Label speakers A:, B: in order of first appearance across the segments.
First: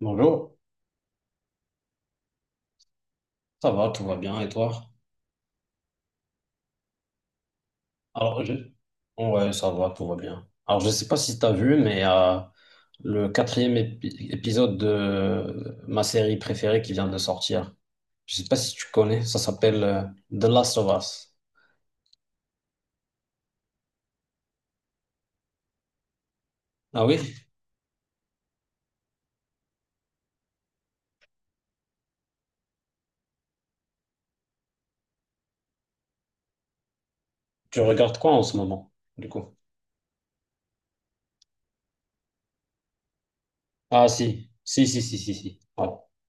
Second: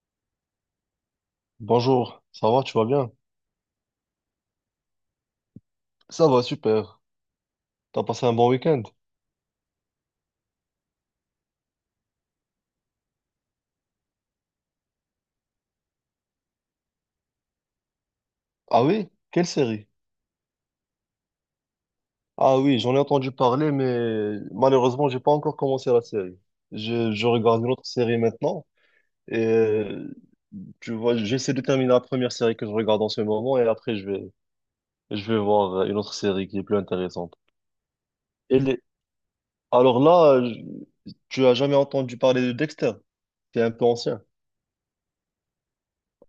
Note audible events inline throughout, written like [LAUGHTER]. A: Bonjour,
B: Bonjour, ça va, tu vas bien?
A: ça va, tout va bien, et toi?
B: Ça va, super. T'as passé un
A: Alors,
B: bon
A: je...
B: week-end?
A: Ouais, ça va, tout va bien. Alors, je sais pas si tu as vu, mais le quatrième épisode de ma série préférée qui vient de sortir, je sais pas si
B: Ah
A: tu
B: oui?
A: connais, ça
B: Quelle
A: s'appelle
B: série?
A: The Last of Us.
B: Ah oui, j'en ai entendu parler, mais malheureusement, j'ai pas encore commencé la série.
A: Ah
B: Je,
A: oui?
B: je regarde une autre série maintenant, et tu vois, j'essaie de terminer la première série que je regarde en ce moment, et après, je vais voir une autre série qui est plus intéressante.
A: Tu regardes quoi en ce
B: Et les-
A: moment, du coup?
B: Alors là, tu as jamais entendu parler de Dexter? C'est un peu
A: Ah
B: ancien.
A: si, si, si, si, si, si. Ouais.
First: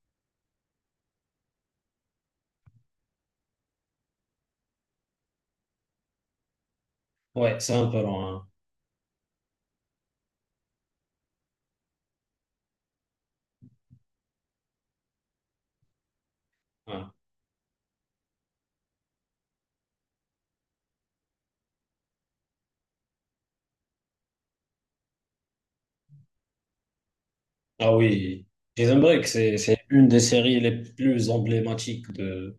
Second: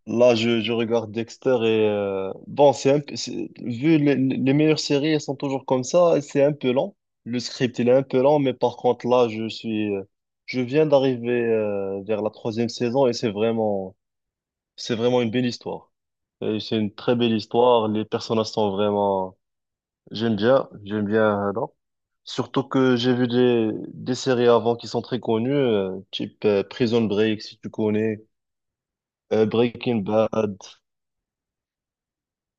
B: Là, je regarde Dexter et bon, c'est un peu- c'est- vu les meilleures séries, elles sont toujours comme ça. C'est un peu lent. Le
A: Ouais, c'est
B: script,
A: un
B: il est
A: peu
B: un peu
A: long,
B: lent,
A: hein.
B: mais par contre, là, je viens d'arriver vers la troisième saison et c'est vraiment une belle histoire. Et c'est une
A: Ouais.
B: très belle histoire. Les personnages sont vraiment, j'aime bien, j'aime bien. Non. Surtout que j'ai vu des séries avant qui sont très connues, type Prison Break, si tu
A: Ah
B: connais,
A: oui, Prison Break, c'est
B: Breaking
A: une des
B: Bad.
A: séries les plus emblématiques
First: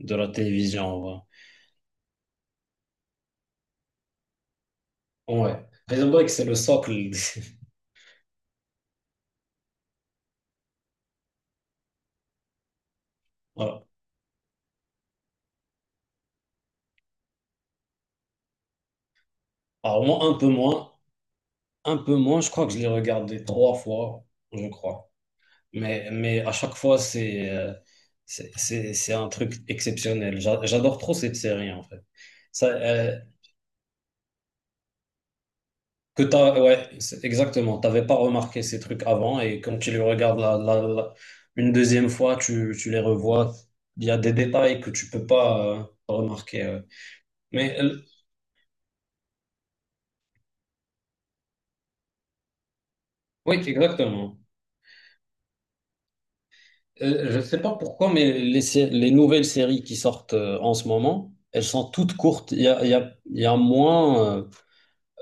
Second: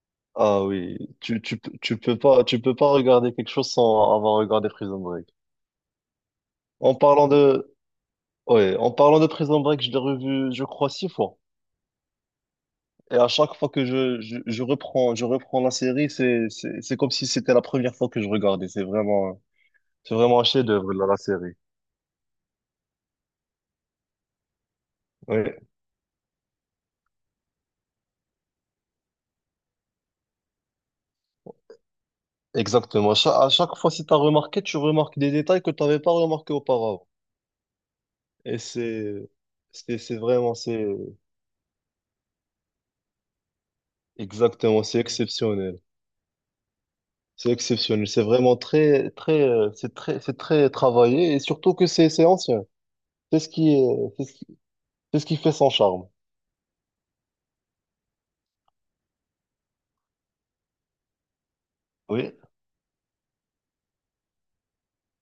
A: de la
B: Ah oui,
A: télévision.
B: tu peux pas regarder quelque chose sans avoir regardé Prison Break.
A: Ouais. Prison Break, c'est le socle.
B: En parlant
A: [LAUGHS]
B: de, ouais, en parlant de Prison Break, je l'ai revu, je crois, six fois. Et à chaque fois
A: Voilà.
B: que je reprends la série, c'est comme si c'était la première fois que je regardais. C'est vraiment,
A: Alors
B: c'est
A: moi, un
B: vraiment un
A: peu moins.
B: chef-d'œuvre, la série.
A: Un peu moins, je crois que je l'ai regardé trois fois, je crois.
B: Oui,
A: Mais à chaque fois, c'est c'est un truc exceptionnel. J'adore trop cette série, en fait. Ça,
B: exactement. À chaque fois, si t'as remarqué, tu remarques des détails que t'avais pas
A: que
B: remarqué
A: t'as, ouais,
B: auparavant.
A: c'est- exactement. T'avais pas
B: Et
A: remarqué ces trucs
B: c'est,
A: avant et quand tu les
B: c'est, c'est
A: regardes
B: vraiment, c'est,
A: une deuxième fois, tu les revois. Il y a des détails
B: Exactement,
A: que
B: c'est
A: tu peux pas
B: exceptionnel.
A: remarquer. Ouais.
B: C'est
A: Mais
B: exceptionnel, c'est vraiment très, très, c'est très travaillé et surtout que c'est ancien. C'est ce
A: oui,
B: qui, est- c'est ce
A: exactement.
B: qui, c'est ce qui fait son charme.
A: Je ne sais pas pourquoi, mais les nouvelles séries qui sortent en ce moment, elles sont toutes
B: Oui,
A: courtes. Il y a, il y a, il y a moins, euh,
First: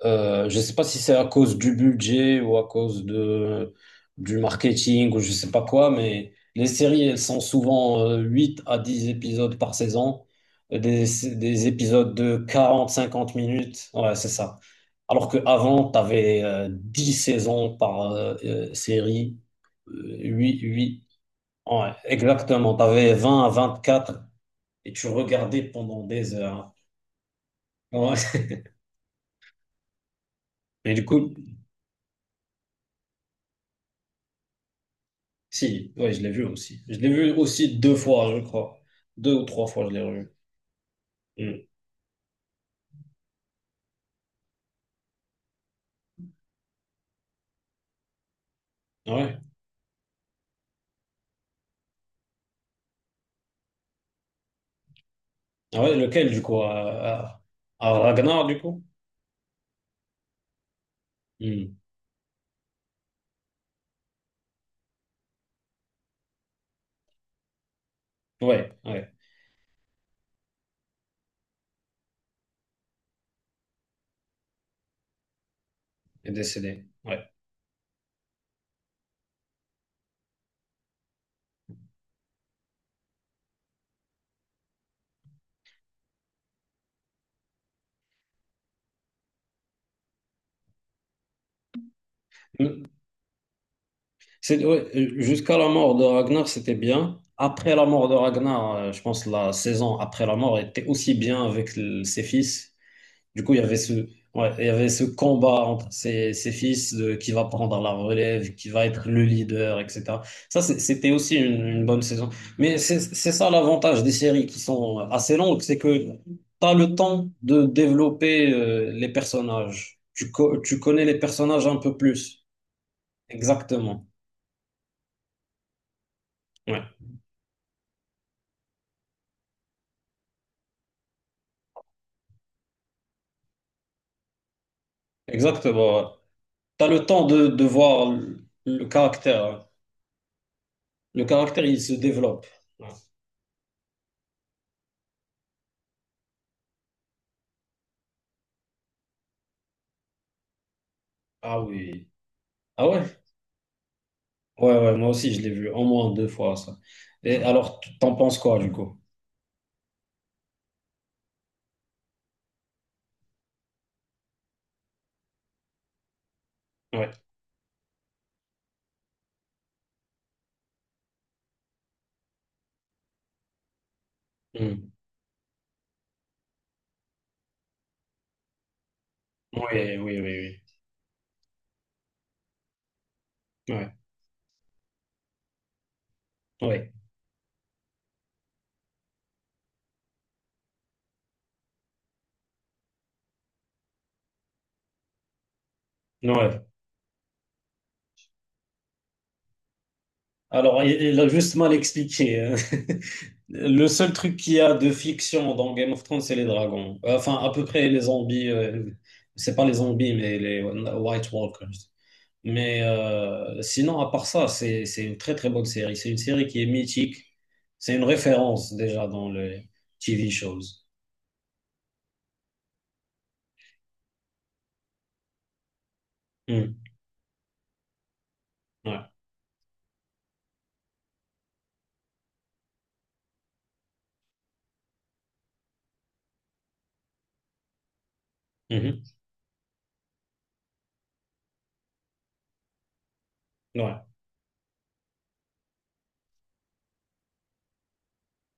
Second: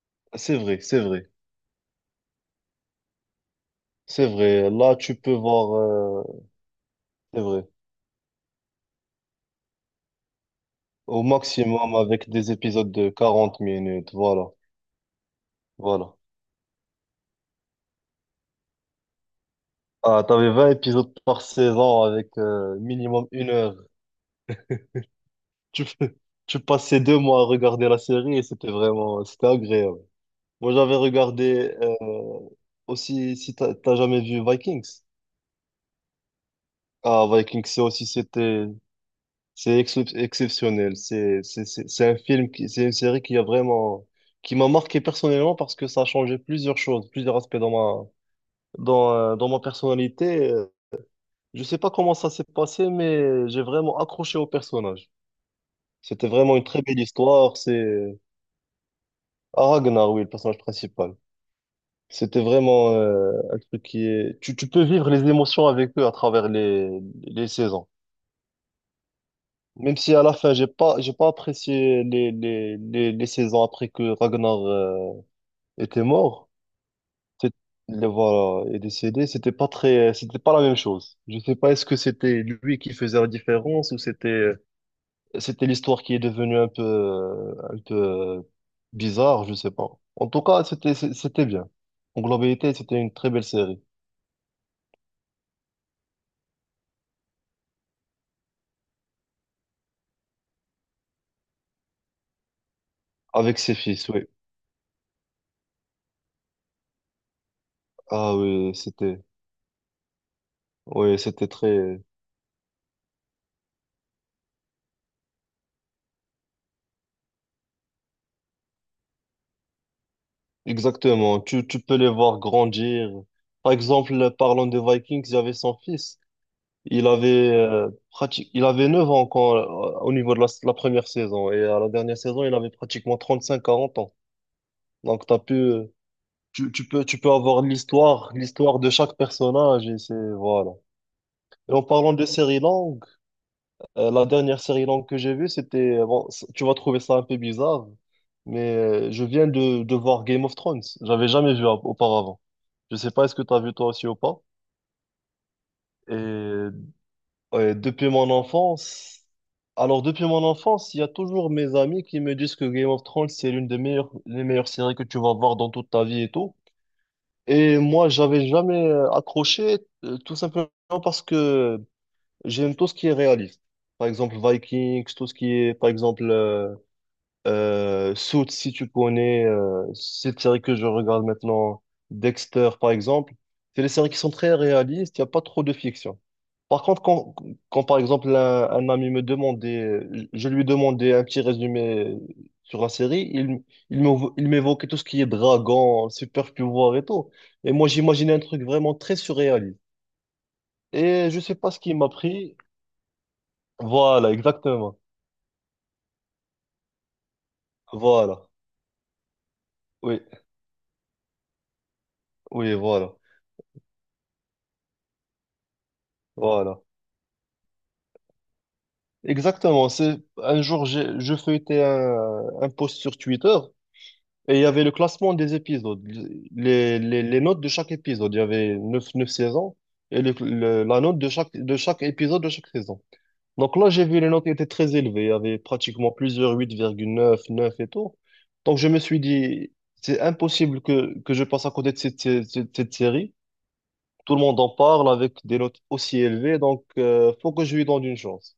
A: euh, je
B: c'est
A: ne sais
B: vrai,
A: pas si
B: c'est
A: c'est à
B: vrai,
A: cause du budget ou à cause de,
B: c'est
A: du
B: vrai. Là,
A: marketing
B: tu
A: ou je ne
B: peux
A: sais pas
B: voir,
A: quoi, mais les séries, elles sont
B: c'est vrai,
A: souvent 8 à 10 épisodes par saison, euh, des,
B: au
A: des
B: maximum
A: épisodes
B: avec
A: de
B: des
A: quarante,
B: épisodes de
A: cinquante
B: 40
A: minutes. Ouais,
B: minutes.
A: c'est
B: Voilà,
A: ça. Alors qu'avant, tu
B: voilà.
A: avais 10 saisons par série.
B: Ah, t'avais 20 épisodes par
A: Ouais,
B: saison avec
A: exactement. T'avais avais
B: minimum
A: 20 à
B: 1 heure.
A: 24 et tu regardais
B: Tu, [LAUGHS]
A: pendant
B: peux-
A: des
B: tu
A: heures,
B: passais 2 mois à regarder
A: hein.
B: la série
A: Ouais.
B: et c'était vraiment, c'était agréable. Moi,
A: [LAUGHS] Et
B: j'avais
A: du coup,
B: regardé aussi, si t'as jamais vu Vikings.
A: si, ouais, je l'ai vu aussi. Je l'ai
B: Ah,
A: vu
B: Vikings,
A: aussi
B: c'est
A: deux
B: aussi,
A: fois, je
B: c'était,
A: crois. Deux ou trois
B: c'est
A: fois, je l'ai revu.
B: exceptionnel. C'est, c'est,
A: Hmm.
B: c'est c'est un film qui, c'est une série qui a vraiment, qui m'a marqué personnellement parce que ça a changé plusieurs choses, plusieurs aspects dans ma, dans, euh,
A: Ouais.
B: dans ma personnalité. Je sais pas comment ça s'est passé, mais j'ai vraiment accroché au personnage.
A: Ah ouais,
B: C'était
A: lequel, du
B: vraiment
A: coup?
B: une très belle histoire.
A: À
B: C'est
A: Ragnar, du coup?
B: ah, Ragnar, oui, le personnage principal.
A: Hmm.
B: C'était vraiment, un truc qui est, tu peux vivre les émotions avec eux à travers les saisons.
A: Ouais, ouais.
B: Même si à la fin, j'ai pas apprécié les saisons après que Ragnar était
A: Il est
B: mort.
A: décédé. Ouais.
B: C'est- Le, voilà, est décédé. C'était pas très, c'était pas la même chose. Je sais pas, est-ce que c'était lui qui faisait la différence ou c'était, c'était l'histoire qui est devenue un peu euh, bizarre, je sais pas. En tout cas, c'était, c'était bien. En globalité,
A: Hmm.
B: c'était une très belle série.
A: C'est, ouais, jusqu'à la mort de Ragnar, c'était bien. Après la mort de Ragnar, je pense que la saison après la mort était aussi bien avec ses fils. Du coup, il
B: Avec
A: y
B: ses
A: avait
B: fils, oui.
A: ouais, il y avait ce combat entre ses fils de qui va prendre la
B: Ah
A: relève, qui va être le leader, etc. Ça, c'était
B: oui,
A: aussi
B: c'était
A: une
B: très.
A: bonne saison. Mais c'est ça l'avantage des séries qui sont assez longues, c'est que tu as le temps de développer les personnages. Tu connais les
B: Exactement,
A: personnages un
B: tu peux
A: peu
B: les voir
A: plus.
B: grandir. Par
A: Exactement.
B: exemple, parlant des Vikings, il y avait son fils.
A: Ouais,
B: Il avait 9 ans quand, au niveau de la première saison. Et à la dernière saison, il avait pratiquement 35 40 ans. Donc, t'as pu,
A: exactement. Tu as le
B: tu
A: temps
B: peux avoir
A: de voir
B: l'histoire, l'histoire
A: le
B: de chaque
A: caractère, hein.
B: personnage. Et c'est, voilà.
A: Le caractère,
B: Et
A: il
B: en
A: se
B: parlant de
A: développe.
B: séries
A: Ouais.
B: longues, la dernière série longue que j'ai vue, c'était bon, tu vas trouver ça un peu bizarre, mais je viens de voir Game of Thrones. J'avais jamais
A: Ah
B: vu
A: oui.
B: auparavant.
A: Ah
B: Je
A: ouais?
B: sais pas, est-ce que tu as vu toi aussi ou pas?
A: Ouais, ouais, moi aussi, je l'ai vu au moins deux fois,
B: Et
A: ça. Et
B: ouais,
A: alors,
B: depuis
A: t'en
B: mon
A: penses quoi, du coup?
B: enfance. Alors, depuis mon enfance, il y a toujours mes amis qui me disent que Game of Thrones, c'est l'une des meilleures, les meilleures séries que tu vas voir dans toute ta vie et tout.
A: Ouais.
B: Et moi, j'avais jamais accroché, tout simplement parce que j'aime tout ce qui est réaliste. Par exemple,
A: Hmm.
B: Vikings, tout ce qui est, par exemple, Suits, si tu connais,
A: Oui, oui,
B: cette
A: oui,
B: série que je regarde maintenant, Dexter par exemple,
A: oui.
B: c'est des
A: Ouais,
B: séries qui sont très réalistes, il n'y a pas trop de fiction. Par
A: ouais,
B: contre, quand, quand par exemple un ami me demandait, je lui demandais un petit résumé sur la série, il, il m'évoquait tout ce qui est dragon, super
A: ouais.
B: pouvoir et tout. Et moi, j'imaginais un truc vraiment très surréaliste.
A: Alors, il a
B: Et je
A: juste
B: sais
A: mal
B: pas ce qui m'a
A: expliqué, hein.
B: pris.
A: [LAUGHS] Le seul
B: Voilà,
A: truc qu'il y a de
B: exactement.
A: fiction dans Game of Thrones, c'est les dragons. Enfin, à peu près les zombies.
B: Voilà.
A: C'est pas les zombies,
B: Oui,
A: mais les White Walkers.
B: oui,
A: Mais
B: voilà.
A: sinon, à part ça, c'est une très très bonne série. C'est une série qui est
B: Voilà.
A: mythique. C'est une référence déjà dans les
B: Exactement. C'est
A: TV shows.
B: un jour, je feuilletais un post sur Twitter et il y avait le classement des épisodes,
A: Hmm.
B: les notes de chaque épisode. Il y avait
A: Ouais.
B: neuf saisons et la note de chaque épisode de chaque saison. Donc là, j'ai vu les notes étaient très élevées. Il y avait pratiquement plusieurs 8,9, neuf et tout. Donc je me
A: Mhm.
B: suis dit, c'est impossible que je passe à côté de cette série.
A: Ouais.
B: Tout le monde en parle avec des notes aussi élevées, donc faut que je lui donne une chance.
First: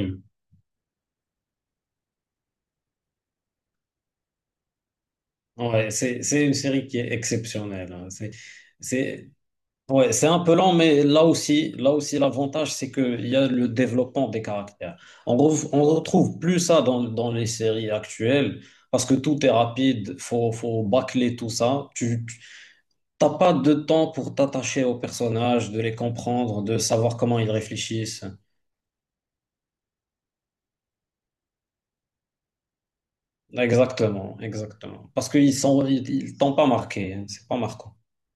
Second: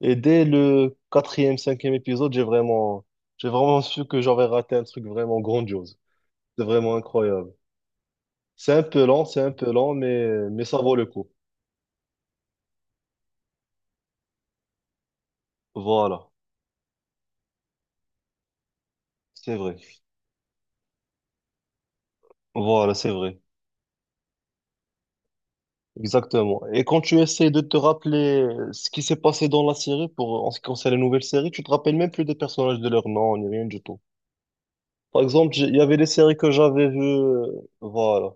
B: Et dès le quatrième, cinquième épisode, j'ai vraiment su que j'avais raté un truc vraiment
A: Ouais,
B: grandiose.
A: c'est une
B: C'est
A: série
B: vraiment
A: qui est
B: incroyable.
A: exceptionnelle, hein.
B: C'est un peu lent,
A: C'est,
B: c'est un peu lent,
A: ouais, c'est un peu
B: mais
A: lent,
B: ça vaut
A: mais
B: le coup.
A: là aussi, l'avantage, c'est qu'il y a le développement des caractères. On
B: Voilà.
A: retrouve plus ça dans, dans les séries actuelles, parce que tout est
B: C'est vrai.
A: rapide, faut bâcler tout ça.
B: Voilà, c'est
A: T'as
B: vrai.
A: pas de temps pour t'attacher aux personnages, de les comprendre,
B: Exactement.
A: de
B: Et quand
A: savoir
B: tu
A: comment ils
B: essaies de te
A: réfléchissent.
B: rappeler ce qui s'est passé dans la série pour, en ce qui concerne les nouvelles séries, tu te rappelles même plus des personnages de leur nom, ni rien du tout.
A: Exactement, exactement.
B: Par
A: Parce qu'ils
B: exemple, il y
A: sont,
B: avait des
A: ils
B: séries que
A: t'ont pas
B: j'avais vues,
A: marqué, hein, c'est pas marquant.
B: voilà.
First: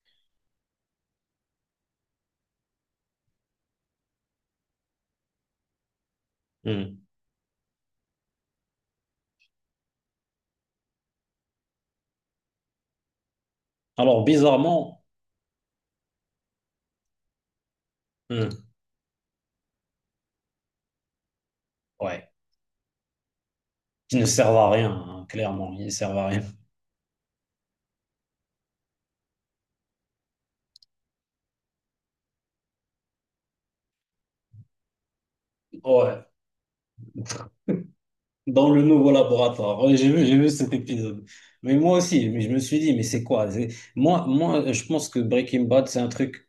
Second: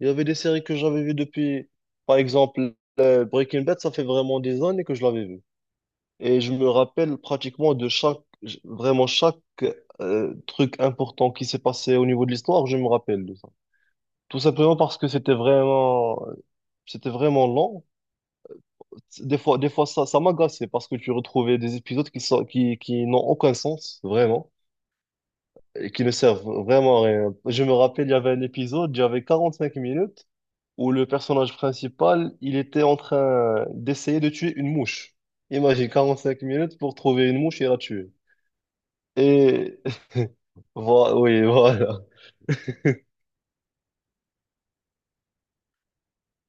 B: Il y avait des séries que j'avais vues depuis, par exemple, Breaking Bad, ça fait vraiment des années que je l'avais vu. Et je me
A: Mm.
B: rappelle pratiquement de chaque, vraiment chaque truc important qui s'est passé au niveau de l'histoire, je me rappelle de ça.
A: Alors,
B: Tout simplement parce
A: bizarrement,
B: que c'était vraiment lent.
A: hmm.
B: Des fois ça, ça m'agaçait parce que tu retrouvais des épisodes qui
A: Ouais,
B: sont, qui n'ont aucun sens,
A: qui ne
B: vraiment.
A: servent à rien, hein, clairement, ils ne
B: Et qui ne
A: servent à rien.
B: servent vraiment à rien. Je me rappelle, il y avait un épisode, il y avait 45 minutes, où le personnage principal, il était en train d'essayer de tuer une mouche. Imagine,
A: Ouais,
B: 45 minutes pour trouver une mouche et la tuer.
A: dans le nouveau
B: Et
A: laboratoire. Ouais, j'ai vu cet
B: [LAUGHS] voilà,
A: épisode.
B: oui,
A: Mais moi
B: voilà.
A: aussi, mais je me suis dit, mais c'est quoi? C'est- je pense que Breaking Bad, c'est un truc,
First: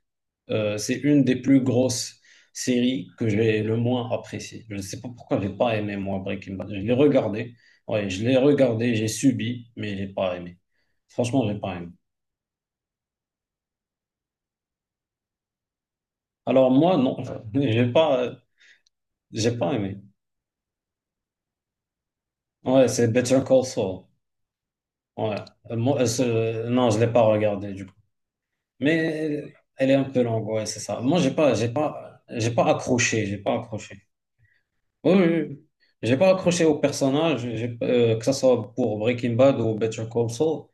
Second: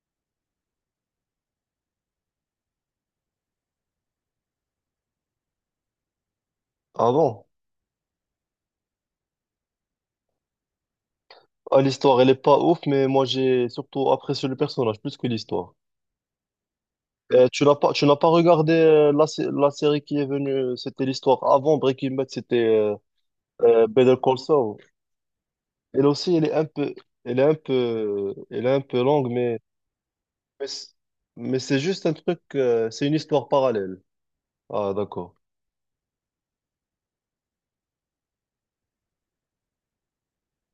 A: c'est une des plus grosses séries que j'ai le moins appréciée. Je ne sais pas pourquoi j'ai pas aimé, moi, Breaking Bad. Je l'ai
B: Ah bon?
A: regardé, ouais, je l'ai regardé, j'ai subi, mais j'ai pas aimé. Franchement, j'ai pas
B: Ah,
A: aimé.
B: l'histoire, elle est pas ouf, mais moi, j'ai surtout apprécié le personnage plus que l'histoire.
A: Alors moi, non, [LAUGHS] j'ai
B: Tu n'as
A: pas,
B: pas
A: euh,
B: regardé
A: j'ai
B: la
A: pas aimé.
B: série qui est venue, c'était l'histoire avant Breaking Bad, c'était
A: Ouais, c'est Better Call Saul.
B: Better Call Saul.
A: Ouais. Moi,
B: Elle aussi,
A: non, je l'ai pas regardé du coup.
B: elle est un peu longue,
A: Mais
B: mais,
A: elle est un peu longue, ouais,
B: mais
A: c'est
B: c'est
A: ça. Moi,
B: mais c'est juste un truc,
A: j'ai pas
B: c'est une
A: accroché, j'ai
B: histoire
A: pas accroché.
B: parallèle. Ah,
A: Oui, oui,
B: d'accord.
A: oui. J'ai pas accroché au personnage, que ça soit pour Breaking Bad ou Better Call Saul,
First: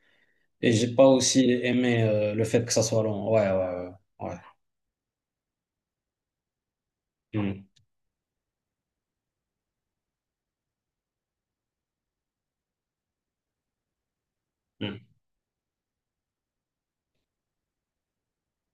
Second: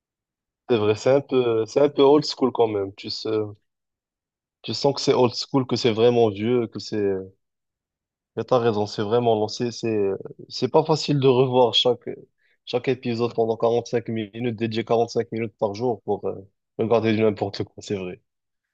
A: et
B: C'est
A: j'ai
B: vrai,
A: pas aussi
B: c'est un peu
A: aimé
B: old
A: le
B: school
A: fait
B: quand
A: que ça
B: même.
A: soit
B: Tu sais,
A: long. Ouais, ouais, ouais. Ouais.
B: tu sens que c'est old school, que c'est vraiment vieux, que c'est,
A: Mm,
B: mais t'as raison, c'est vraiment lancé, c'est pas facile de revoir chaque, chaque épisode pendant 45 minutes, dédié
A: mm.
B: 45 minutes par jour pour regarder du n'importe quoi, c'est vrai.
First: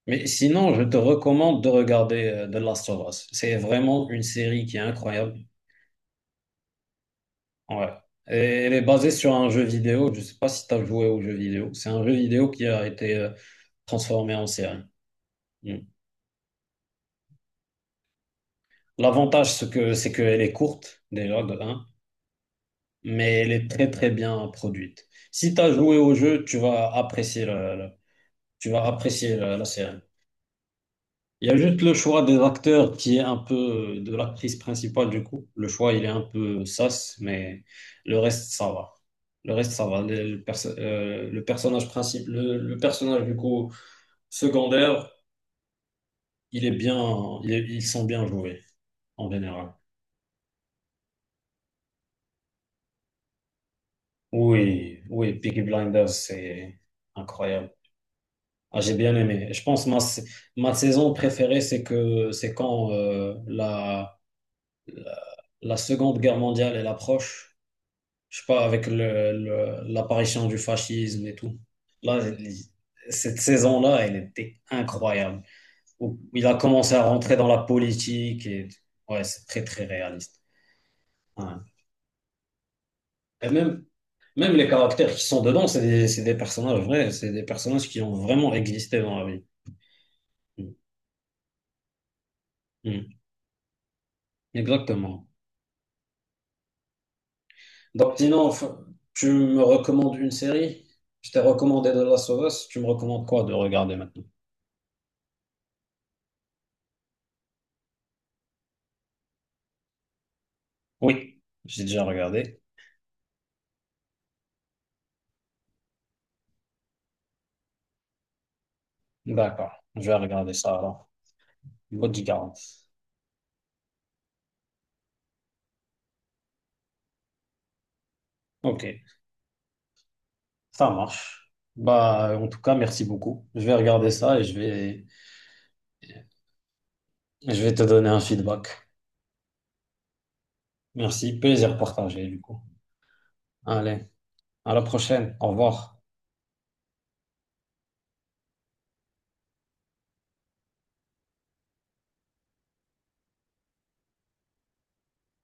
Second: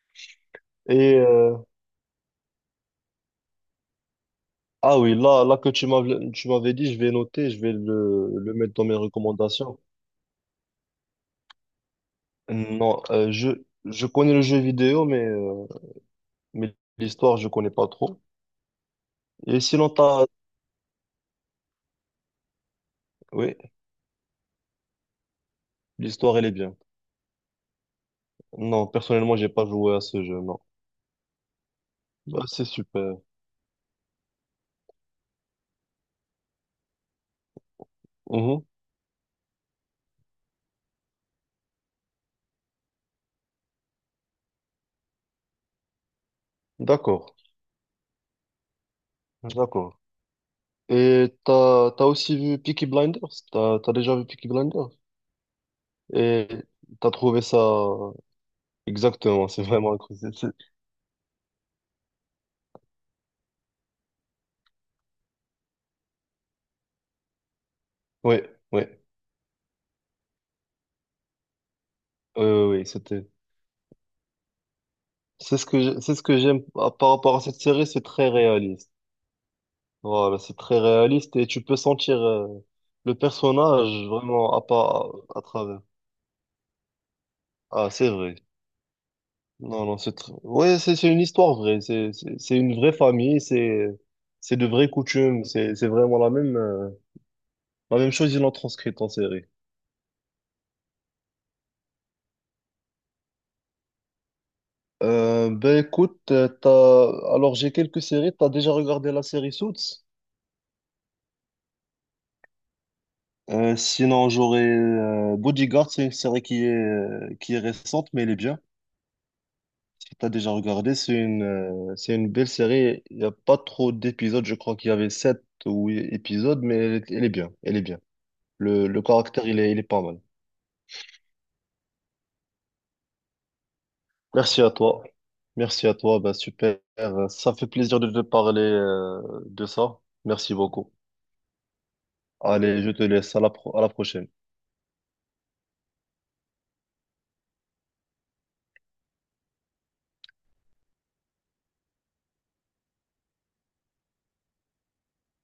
A: Mais sinon, je te
B: Et, euh,
A: recommande de regarder The Last of Us. C'est vraiment une série qui est
B: Ah oui,
A: incroyable.
B: là que tu m'avais dit, je vais noter, je vais
A: Ouais. Et
B: le
A: elle
B: mettre
A: est
B: dans mes
A: basée sur un jeu
B: recommandations.
A: vidéo. Je sais pas si tu as joué au jeu vidéo. C'est un jeu vidéo qui a
B: Non,
A: été
B: je connais
A: transformé
B: le
A: en
B: jeu
A: série.
B: vidéo, mais, euh,
A: Mm.
B: mais l'histoire, je connais pas trop.
A: L'avantage,
B: Et
A: c'est
B: sinon,
A: que, c'est
B: t'as.
A: qu'elle est courte, déjà, de 1, mais elle
B: Oui,
A: est très, très bien produite. Si tu as joué au
B: l'histoire,
A: jeu,
B: elle est
A: tu
B: bien.
A: vas apprécier tu vas
B: Non,
A: apprécier
B: personnellement, j'ai
A: la, la
B: pas joué
A: série.
B: à ce jeu, non.
A: Il y a juste le choix des
B: Bah, c'est
A: acteurs qui
B: super.
A: est un peu de l'actrice principale du coup. Le choix, il est un peu sas, mais le reste,
B: Mhm.
A: ça va. Le reste, ça va. Le personnage principal, le personnage du coup secondaire, il est
B: D'accord,
A: bien, ils sont bien joués en général.
B: d'accord. Et t'as aussi vu Peaky Blinders? T'as déjà vu Peaky Blinders?
A: Oui, oui, Peaky Blinders,
B: Et
A: c'est
B: t'as trouvé ça?
A: incroyable. Ah, j'ai bien
B: Exactement, [LAUGHS]
A: aimé. Je
B: c'est
A: pense
B: vraiment
A: ma, sa-
B: incroyable.
A: Ma saison préférée, c'est que c'est quand la Seconde Guerre mondiale elle approche. Je
B: Oui,
A: sais pas,
B: oui,
A: avec l'apparition du fascisme et tout. Là,
B: oui, oui, c'était.
A: cette saison-là, elle était incroyable.
B: C'est ce que c'est
A: Où
B: ce que
A: il a
B: j'aime
A: commencé
B: par
A: à
B: par rapport
A: rentrer
B: à
A: dans la
B: cette série, c'est très
A: politique et
B: réaliste.
A: ouais, c'est très très
B: Voilà,
A: réaliste.
B: c'est très réaliste
A: Ouais.
B: et tu peux sentir le
A: Et même,
B: personnage
A: même
B: vraiment à
A: les caractères
B: pas
A: qui sont
B: à
A: dedans,
B: travers.
A: c'est des personnages vrais, c'est des personnages
B: Ah,
A: qui
B: c'est
A: ont
B: vrai.
A: vraiment existé dans la vie.
B: Non, non,
A: Mm.
B: ouais, c'est une histoire vraie. C'est une vraie
A: Mm.
B: famille. C'est de vraies
A: Exactement.
B: coutumes. C'est vraiment la même
A: Donc,
B: chose. Ils l'ont
A: sinon,
B: transcrite en
A: tu
B: série.
A: me recommandes une série? Je t'ai recommandé de la of Us, tu me recommandes quoi de regarder maintenant?
B: Ben écoute, t'as alors j'ai quelques séries. T'as déjà regardé la série Suits?
A: Oui, j'ai déjà regardé.
B: Sinon, j'aurais Bodyguard, c'est une série qui est récente, mais elle est bien.
A: D'accord, je
B: Si
A: vais
B: tu as déjà
A: regarder ça
B: regardé,
A: alors.
B: c'est une belle
A: Bodyguard.
B: série. Il n'y a pas trop d'épisodes, je crois qu'il y avait sept ou huit épisodes, mais elle est bien. Elle est bien.
A: Ok,
B: Le caractère, il est pas mal.
A: ça marche. Bah, en tout cas, merci beaucoup. Je vais regarder ça et
B: Merci à toi. Merci à toi. Bah, super. Ça
A: je
B: fait
A: vais te
B: plaisir
A: donner
B: de
A: un
B: te parler
A: feedback.
B: de ça. Merci beaucoup.
A: Merci, plaisir partagé du coup.
B: Allez, je te laisse. À la
A: Allez,
B: prochaine.
A: à la prochaine. Au revoir.